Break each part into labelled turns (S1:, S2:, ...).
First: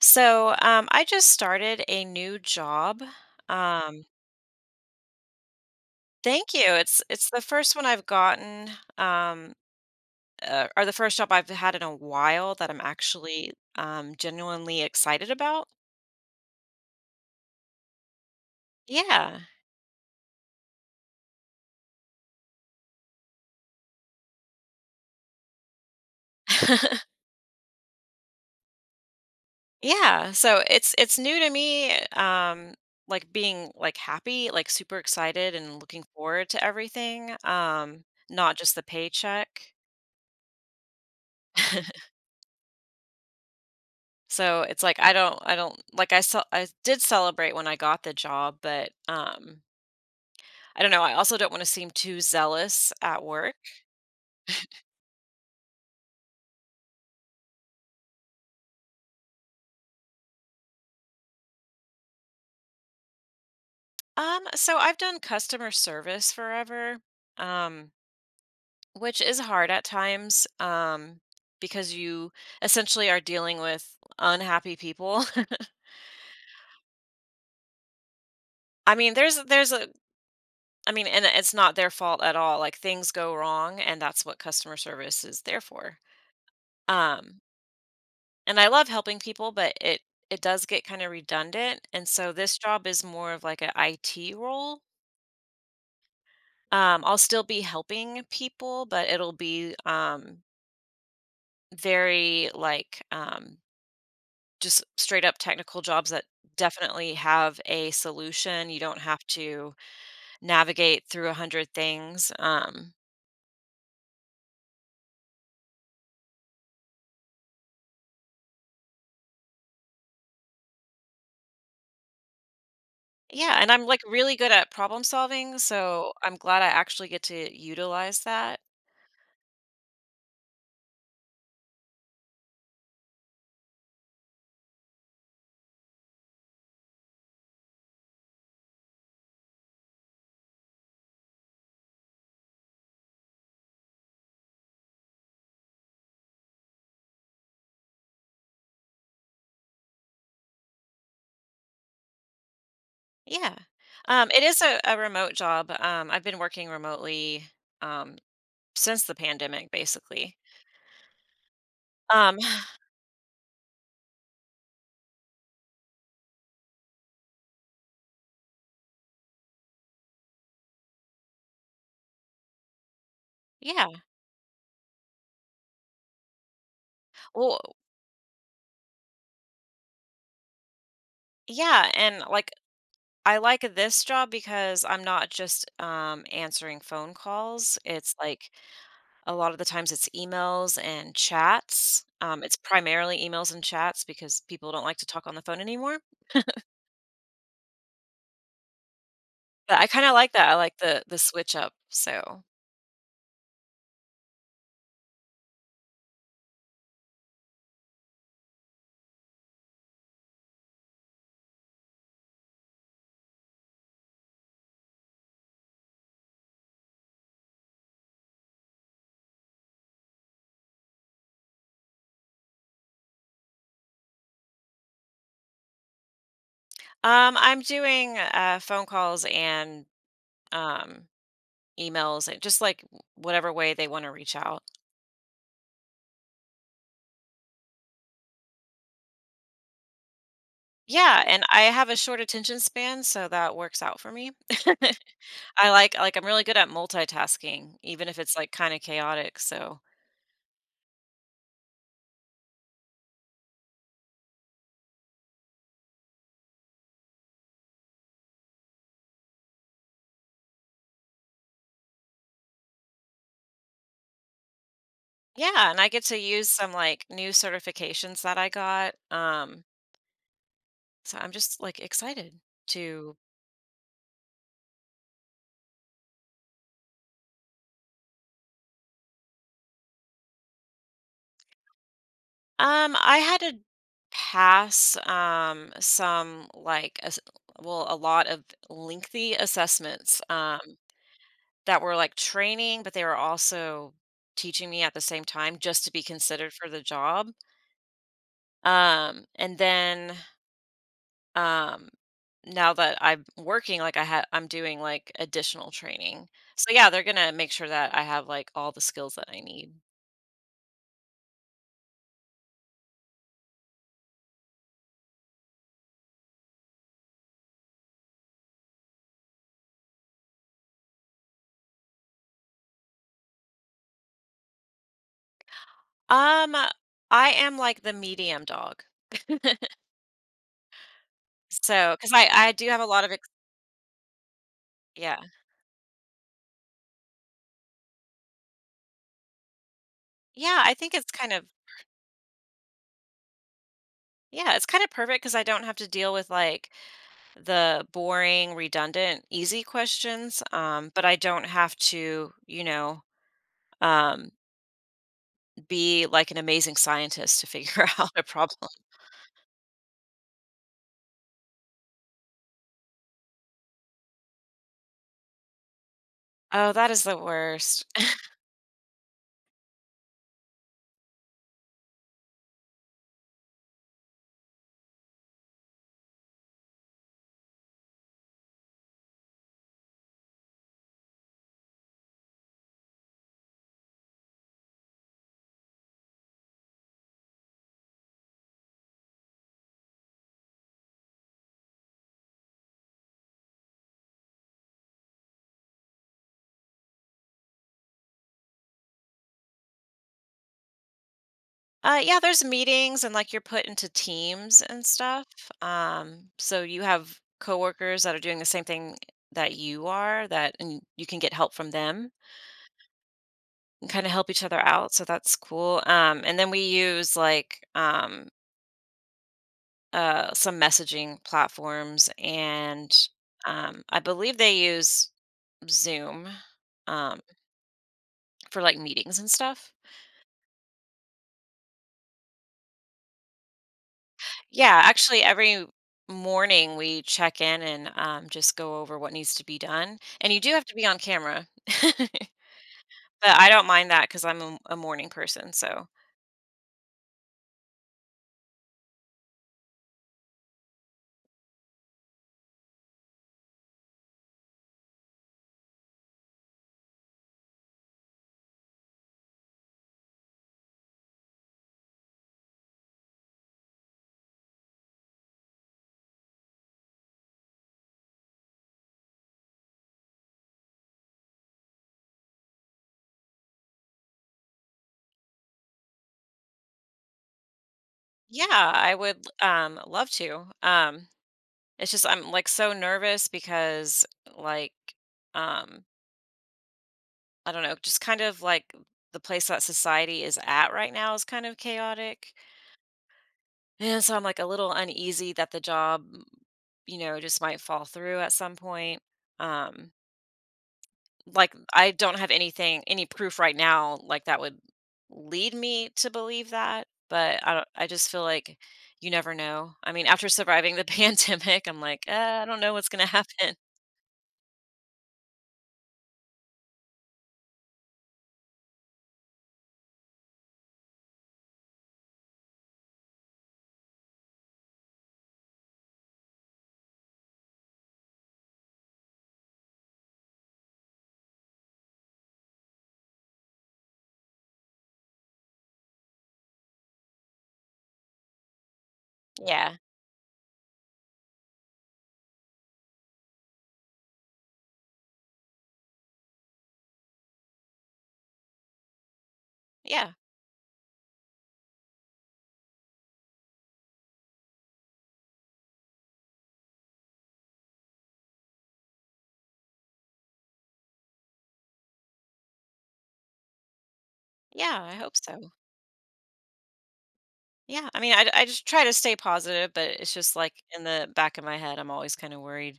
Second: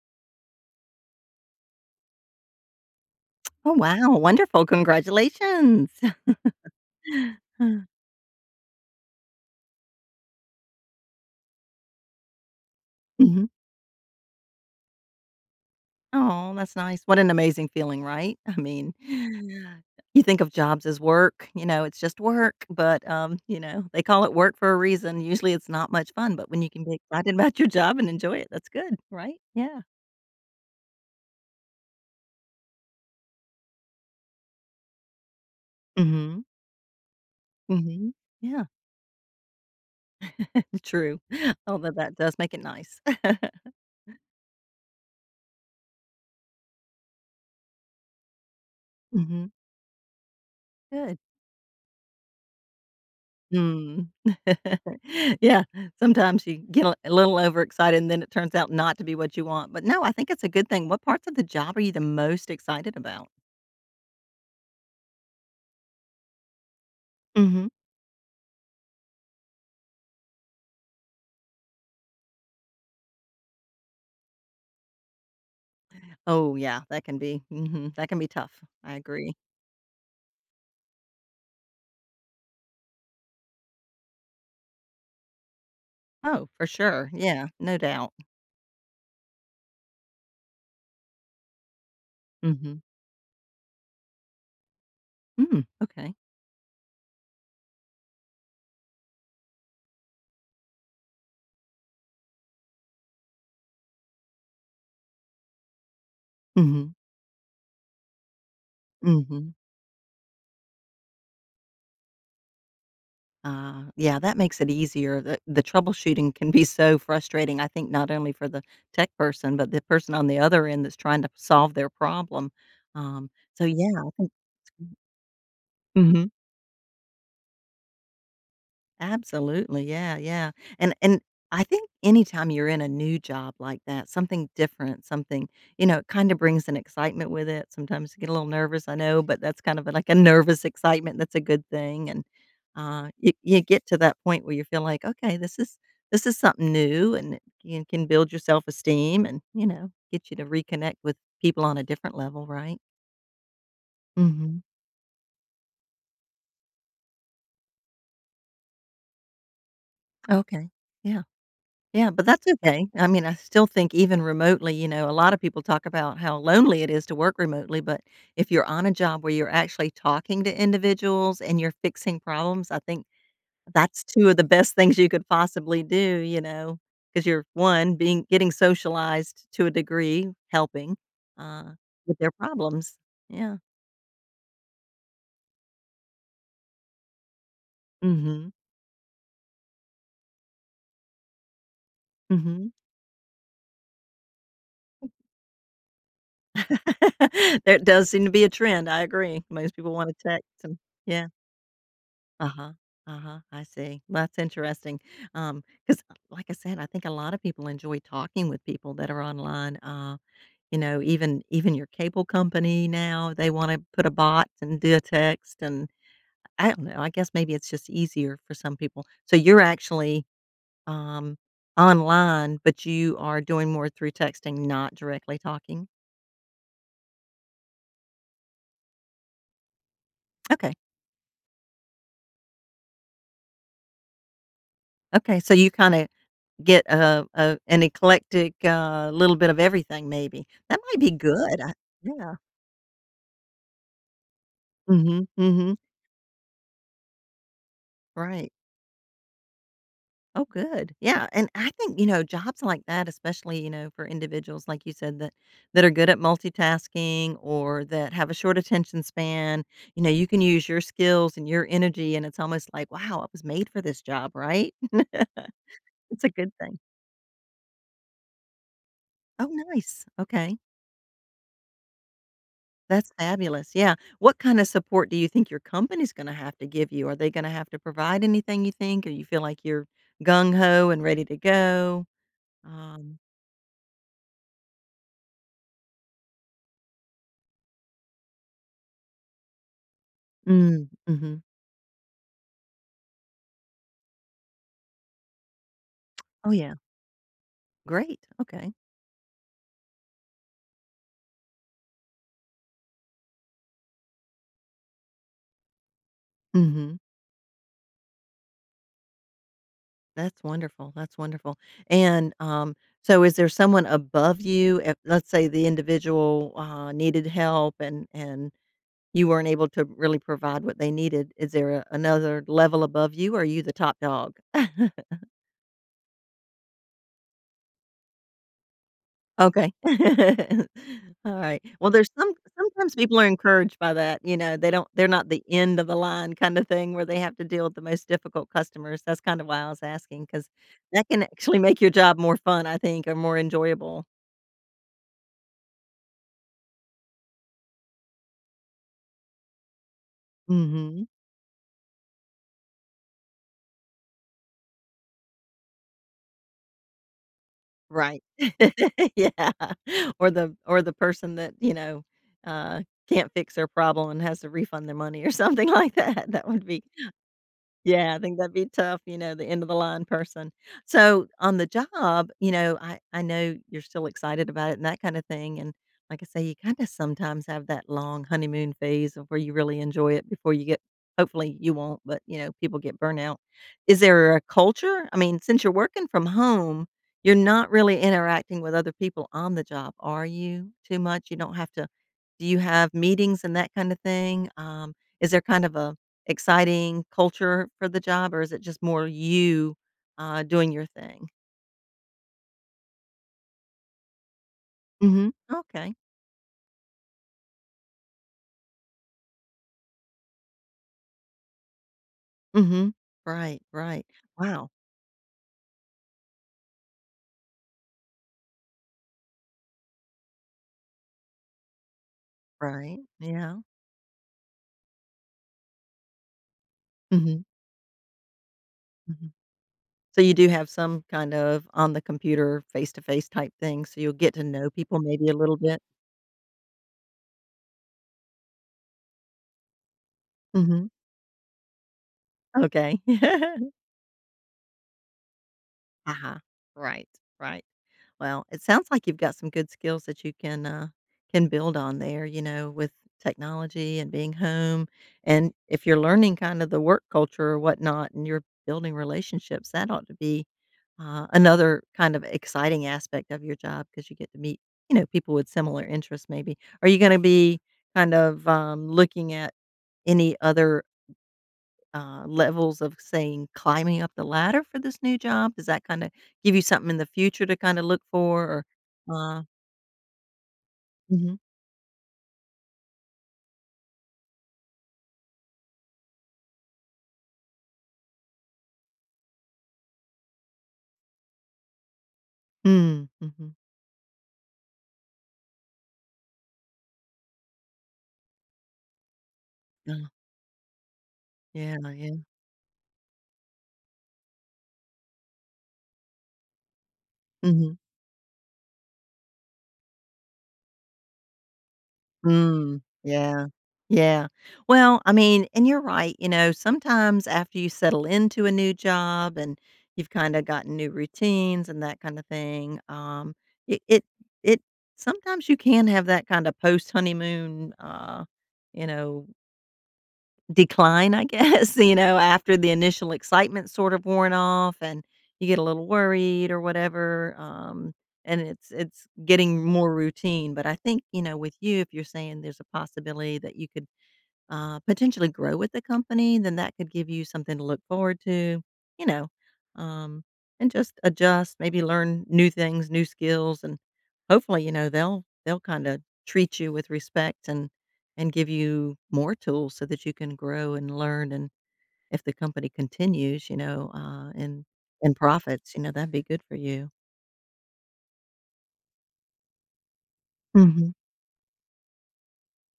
S1: So, I just started a new job.
S2: Oh,
S1: Um,
S2: wow, wonderful, congratulations.
S1: thank you. It's the first one I've gotten, um, or the first job I've had in a while that I'm
S2: Mhm.
S1: actually, genuinely excited about.
S2: Aw, that's nice. What an amazing feeling, right? I mean,
S1: Yeah,
S2: you think of jobs as work, you know, it's just work, but, you know, they call it work for a reason. Usually it's not much fun, but when you can be excited about your job and enjoy it, that's good, right? Yeah.
S1: yeah. So it's new to me. Like being, like, happy, like, super excited, and looking
S2: Mhm,
S1: forward to everything. Um,
S2: mhm,
S1: not
S2: yeah,
S1: just the paycheck.
S2: true, although that does make it nice.
S1: So it's like I don't like, I did celebrate when I got the job, but
S2: Mhm,
S1: I don't know. I
S2: good.
S1: also don't want to seem too zealous at work.
S2: Mm. Yeah, sometimes you get a little overexcited, and then it turns out not to be what you want, but no, I think it's a good thing. What parts of the job are you the most excited about?
S1: So I've done customer service forever,
S2: Mhm.
S1: um which is hard at times, because you essentially are dealing with unhappy people.
S2: Oh, yeah, that can be mhm, that can be tough.
S1: I
S2: I
S1: mean,
S2: agree.
S1: there's a I mean, and it's not their fault at all. Like, things go wrong, and that's what customer service is there for.
S2: Oh, for sure,
S1: Um
S2: yeah, no doubt.
S1: And I love helping people, but it does get kinda redundant, and so this
S2: Mhm.
S1: job is more of, like, a IT role.
S2: Mm, okay.
S1: I'll still be helping people, but it'll be, very, like, just straight up technical jobs that
S2: Mhm,
S1: definitely have a solution. You don't have
S2: mhm.
S1: to navigate through 100 things. um
S2: Ah, yeah, that makes it easier. The troubleshooting can be so frustrating, I think not only for the tech person, but the person on the other end that's trying to solve their problem. Um,
S1: Yeah,
S2: so
S1: and I'm,
S2: yeah,
S1: like,
S2: I think.
S1: really good at problem solving, so
S2: Mhm.
S1: I'm glad I actually get to utilize that.
S2: Absolutely. Yeah, yeah. And I think anytime you're in a new job like that, something different, something, you know, it kind of brings an excitement with it. Sometimes you get a little nervous, I know, but that's kind of like a nervous excitement. That's a good thing. And you, you get to that point where you feel like, okay, this is something new, and it can build your self esteem, and you know, get you to reconnect with people on a different level, right?
S1: Yeah. It is
S2: Hmm.
S1: a remote job. I've been working remotely, um, since the pandemic, basically.
S2: Okay. Yeah. Yeah, but
S1: Um,
S2: that's okay. I mean, I still think even remotely, you know, a lot of people talk about how lonely it is to work remotely, but if you're on a job where you're actually talking to individuals and you're fixing problems, I think
S1: yeah.
S2: that's 2 of the best things you could possibly do, you know, because 'cause you're,
S1: Well,
S2: 1, being getting socialized to a degree, helping, uh,
S1: yeah.
S2: with
S1: And,
S2: their
S1: like,
S2: problems.
S1: I
S2: Yeah.
S1: like this job because I'm not just, answering phone calls. It's like,
S2: Mhm.
S1: a lot of the times it's emails and chats. It's
S2: Mhm.
S1: primarily emails and chats because people don't like to talk on the phone anymore.
S2: There does seem to be a trend, I agree. Most
S1: But I
S2: people
S1: kind of
S2: wanna
S1: like that.
S2: text
S1: I like
S2: and
S1: the
S2: yeah.
S1: switch up. So,
S2: Uh-huh, uh-huh, I see. Well, that's interesting. Because, like I said, I think a lot of people enjoy talking with people that are online, you know, even your cable company now, they wanna put a bot and do a text, and I don't know, I guess maybe it's just easier for some people. So you're actually, um, online, but you are doing more through texting, not directly talking?
S1: I'm doing, phone calls, and
S2: Okay,
S1: um, Emails, and just, like, whatever way they wanna reach out.
S2: okay, so you kinda get a an eclectic, little bit of everything maybe. That might be
S1: Yeah, and
S2: good.
S1: I
S2: I
S1: have a short
S2: yeah.
S1: attention span, so that works out for me.
S2: Mhm,
S1: I
S2: mhm.
S1: like, I'm really good at multitasking, even if it's, like,
S2: Right.
S1: kinda chaotic, so.
S2: Oh, good. Yeah, and I think, you know, jobs like that, especially, you know, for individuals, like you said, that that are good at multitasking or that have a short attention span, you know, you can use your skills and your energy, and it's almost like, "Wow, I was made for this job," right?
S1: Yeah, and I get to
S2: It's a
S1: use
S2: good
S1: some,
S2: thing.
S1: like, new certifications that I got,
S2: Oh, nice. Okay.
S1: so I'm just, like, excited
S2: That's
S1: to.
S2: fabulous, yeah. What kinda support do you think your company's gonna have to give you? Are they gonna have to provide anything you think, or you feel like you're gung-ho and ready to go?
S1: I
S2: Um.
S1: had to pass, some, like, ass well, a lot of lengthy assessments, um
S2: Mm, mhm.
S1: That were, like, training, but they were also teaching me at the same time just to be
S2: Oh,
S1: considered for
S2: yeah.
S1: the job.
S2: Great, okay.
S1: And then, um, now that I'm working, like, I'm doing, like, additional training. So, yeah,
S2: Mhm.
S1: they're gonna make sure that I have, like, all the skills that I need.
S2: That's wonderful, that's wonderful. And, um, so is there someone above you, if let's say the individual, needed help and you weren't able to really provide what they needed, is there a another level above you, or are you the top dog?
S1: Um, I am, like, the medium dog.
S2: Okay. Alright. Well,
S1: So,
S2: there's
S1: because I I do have a
S2: sometimes
S1: lot of
S2: people are
S1: ex,
S2: encouraged by that, you know, they're
S1: yeah.
S2: not the end of the line kinda thing where they have to deal with the most difficult customers. That's kind of why I was asking because
S1: Yeah, I think
S2: that
S1: it's
S2: can
S1: kind of,
S2: actually make your job more fun, I think, or more enjoyable.
S1: yeah, it's kinda perfect because I don't have to deal with, like, the boring, redundant, easy questions, but
S2: Mhm.
S1: I don't have to, um, be like an amazing scientist to figure out a
S2: Right.
S1: problem.
S2: Yeah. Or the person that, you know, uh, can't fix their problem and has to refund their money or something like that. That would
S1: Oh,
S2: be.
S1: that is the worst.
S2: Yeah, I think that'd be tough, you know, the end of the line person. So on the job, you know, I know you're still excited about it and that kind of thing. And like I say, you kind of sometimes have that long honeymoon phase of where you really enjoy it before you get. Hopefully, you won't, but you know, people get burnout. Is there a culture? I mean, since you're working from home, you're not really interacting with other people on the job, are you? Too much. You don't have to. Do you have meetings and that kind of thing? Is there kind of a exciting culture for the job, or is it just more you, doing your thing?
S1: Yeah, there's meetings, and like, you're put into teams and stuff.
S2: Mhm. Okay.
S1: So you have coworkers that are doing the same thing that you are, that and you can get help from them,
S2: Mhm. Right,
S1: and kind
S2: right.
S1: of help each other
S2: Wow.
S1: out, so that's cool. And then we use, like, some messaging platforms, and,
S2: Right. Yeah.
S1: I believe they use Zoom, um,
S2: Mhm,
S1: for like meetings and
S2: mhm.
S1: stuff.
S2: So you do have some kind of on the computer, face-to-face type thing, so you'll get to know
S1: Yeah,
S2: people
S1: actually,
S2: maybe a little
S1: every
S2: bit?
S1: morning we check in and, just go over what needs to be done. And you do have to be
S2: Mhm.
S1: on camera, but
S2: Okay.
S1: I don't mind that because I'm a morning person. So
S2: Uh-huh. Right, right. Well, it sounds like you've got some good skills that you can build on there, you know, with technology and being home. And if you're learning kind of the work culture or whatnot, and you're building relationships, that ought to be another kind of exciting aspect of your job because you get to meet, you know, people with similar interests. Maybe are you going to be kind of looking at any other levels of saying climbing up the ladder for this new job? Does that kinda give you something in the future to kinda look for
S1: yeah, I
S2: or,
S1: would, love to. Um,
S2: mhm.
S1: it's just, I'm like so nervous because, like, um I don't know, just kind of like the place that society is at right now is kind of chaotic.
S2: Mm, mhm.
S1: And so I'm like a little uneasy that the job, just might fall through at some point. Um,
S2: Oh,
S1: like,
S2: yeah,
S1: I
S2: yeah.
S1: don't have anything, any proof right now, like, that would lead me to believe that. But I don't,
S2: Mhm.
S1: I just feel like you never know. I mean, after surviving the pandemic, I'm like, I don't know
S2: Mm,
S1: what's going to
S2: yeah.
S1: happen.
S2: Yeah. Well, I mean and you're right, you know, sometimes after you settle into a new job and you've kinda gotten new routines and that kinda thing, it it it sometimes you can have that kinda post honeymoon, you know, decline, I guess, you know, after the initial excitement sort of worn off and you get a little worried or whatever, and it's getting
S1: Yeah.
S2: more routine, but I think, you know, with you, if you're saying there's a possibility that you could potentially grow with the company, then that could give you something to look forward to, you know,
S1: Yeah.
S2: um, and just adjust, maybe learn new things, new skills, and hopefully, you know, they'll kind of treat you with respect and give you more tools so that you can grow and learn. And if the company continues, you know, and
S1: Yeah, I hope
S2: and
S1: so.
S2: profits, you know, that'd be good for you.
S1: Yeah, I mean, I just try to stay positive, but it's just like in the back of my head, I'm always kind of worried.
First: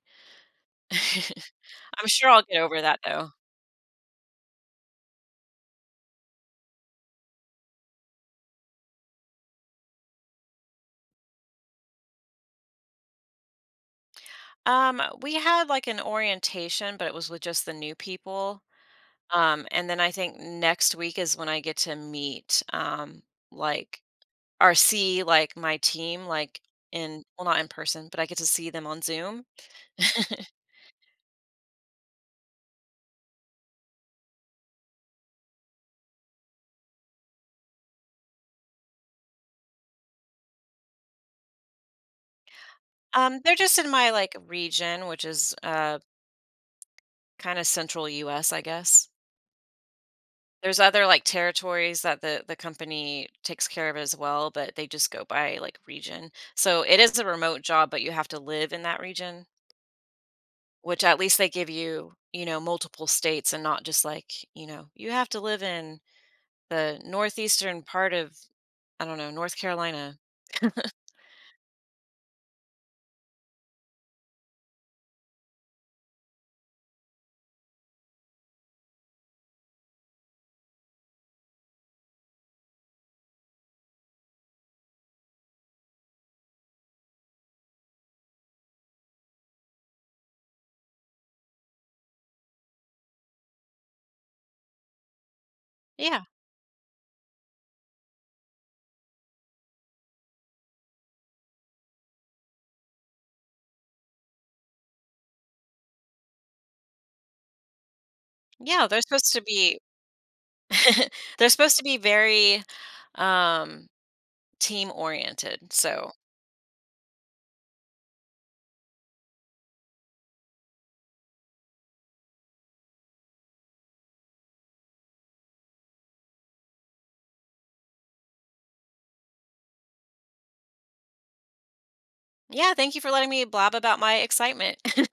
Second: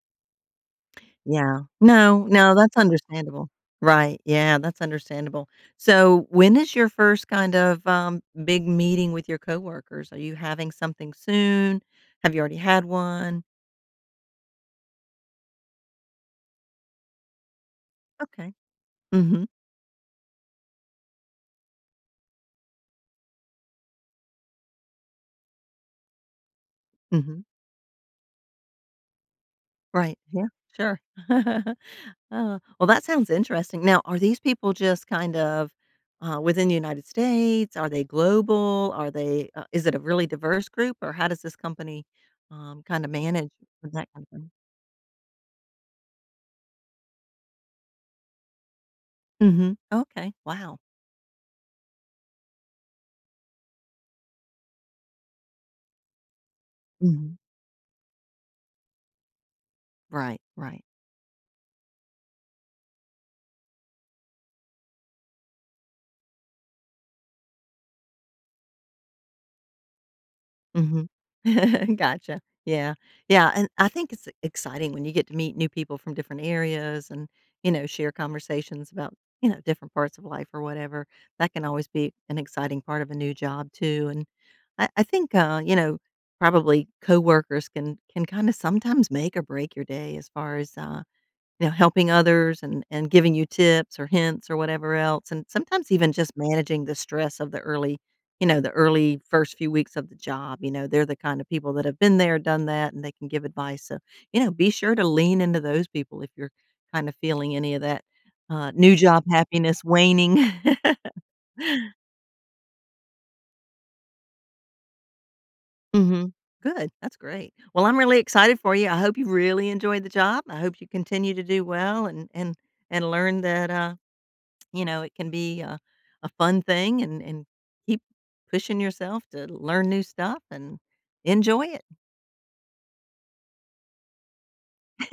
S2: Yeah.
S1: I'm
S2: No,
S1: sure I'll
S2: no,
S1: get
S2: that's
S1: over that though.
S2: understandable. Right, yeah, that's understandable. So, when is your first kind of, big meeting with your coworkers? Are you having something soon? Have you already had one?
S1: We had, like, an orientation, but it was with just the new
S2: Okay.
S1: people.
S2: Mhm,
S1: And then I think next week is when I get to meet, like, or see, like, my team, like, in
S2: mhm.
S1: well, not in person, but I get to see them on Zoom.
S2: Right, yeah, sure. Oh, well, that sounds interesting. Now, are these people just kind of, within the United States? Are they global? Are they, is it a really diverse group, or how does this company, kinda
S1: Um,
S2: manage
S1: they're just in
S2: that
S1: my,
S2: kind of
S1: like,
S2: thing?
S1: region, which is, kind of central US, I guess.
S2: Mhm. Okay. Wow.
S1: There's other, like, territories that the company takes care of as well, but they just go by, like, region. So, it is a
S2: Mhm.
S1: remote job, but you have to live in that region,
S2: Right, right.
S1: which, at least, they give you, multiple states, and not just, like, you have to live in the northeastern part of, I don't know, North Carolina.
S2: Mhm. Gotcha. Yeah. Yeah, and I think it's exciting when you get to meet new people from different areas and, you know, share conversations about, you know, different parts of life or whatever. That can always be an exciting part of a new job too, and I think, you know, probably coworkers can kinda sometimes make or break your day as far as, you know, helping others and giving you tips or hints or whatever else, and sometimes even
S1: Yeah.
S2: just managing the stress of the early you know, the early first few weeks of the job, you know, they're the kind of people that have been there, done that, and they can give advice, so, you know, be sure to lean into those people if you're kinda feeling any of that,
S1: Yeah,
S2: new
S1: they're
S2: job
S1: supposed to be
S2: happiness waning.
S1: they're supposed to be very, um, team-oriented. So,
S2: Mhm. Good, that's great. Well, I'm really excited for you, I hope you really enjoyed the job, I hope you continue to do well and learn that, you know, it can be a fun thing and keep pushing yourself to learn new stuff and enjoy it.
S1: yeah, thank you for letting me blab about my excitement.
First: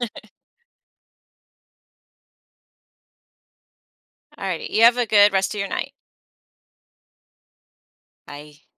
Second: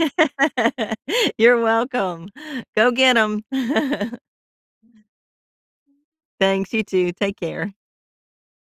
S2: You're welcome. Go get them.
S1: Alrighty. You have a good rest of your night.
S2: Thanks, you too. Take care.
S1: Bye.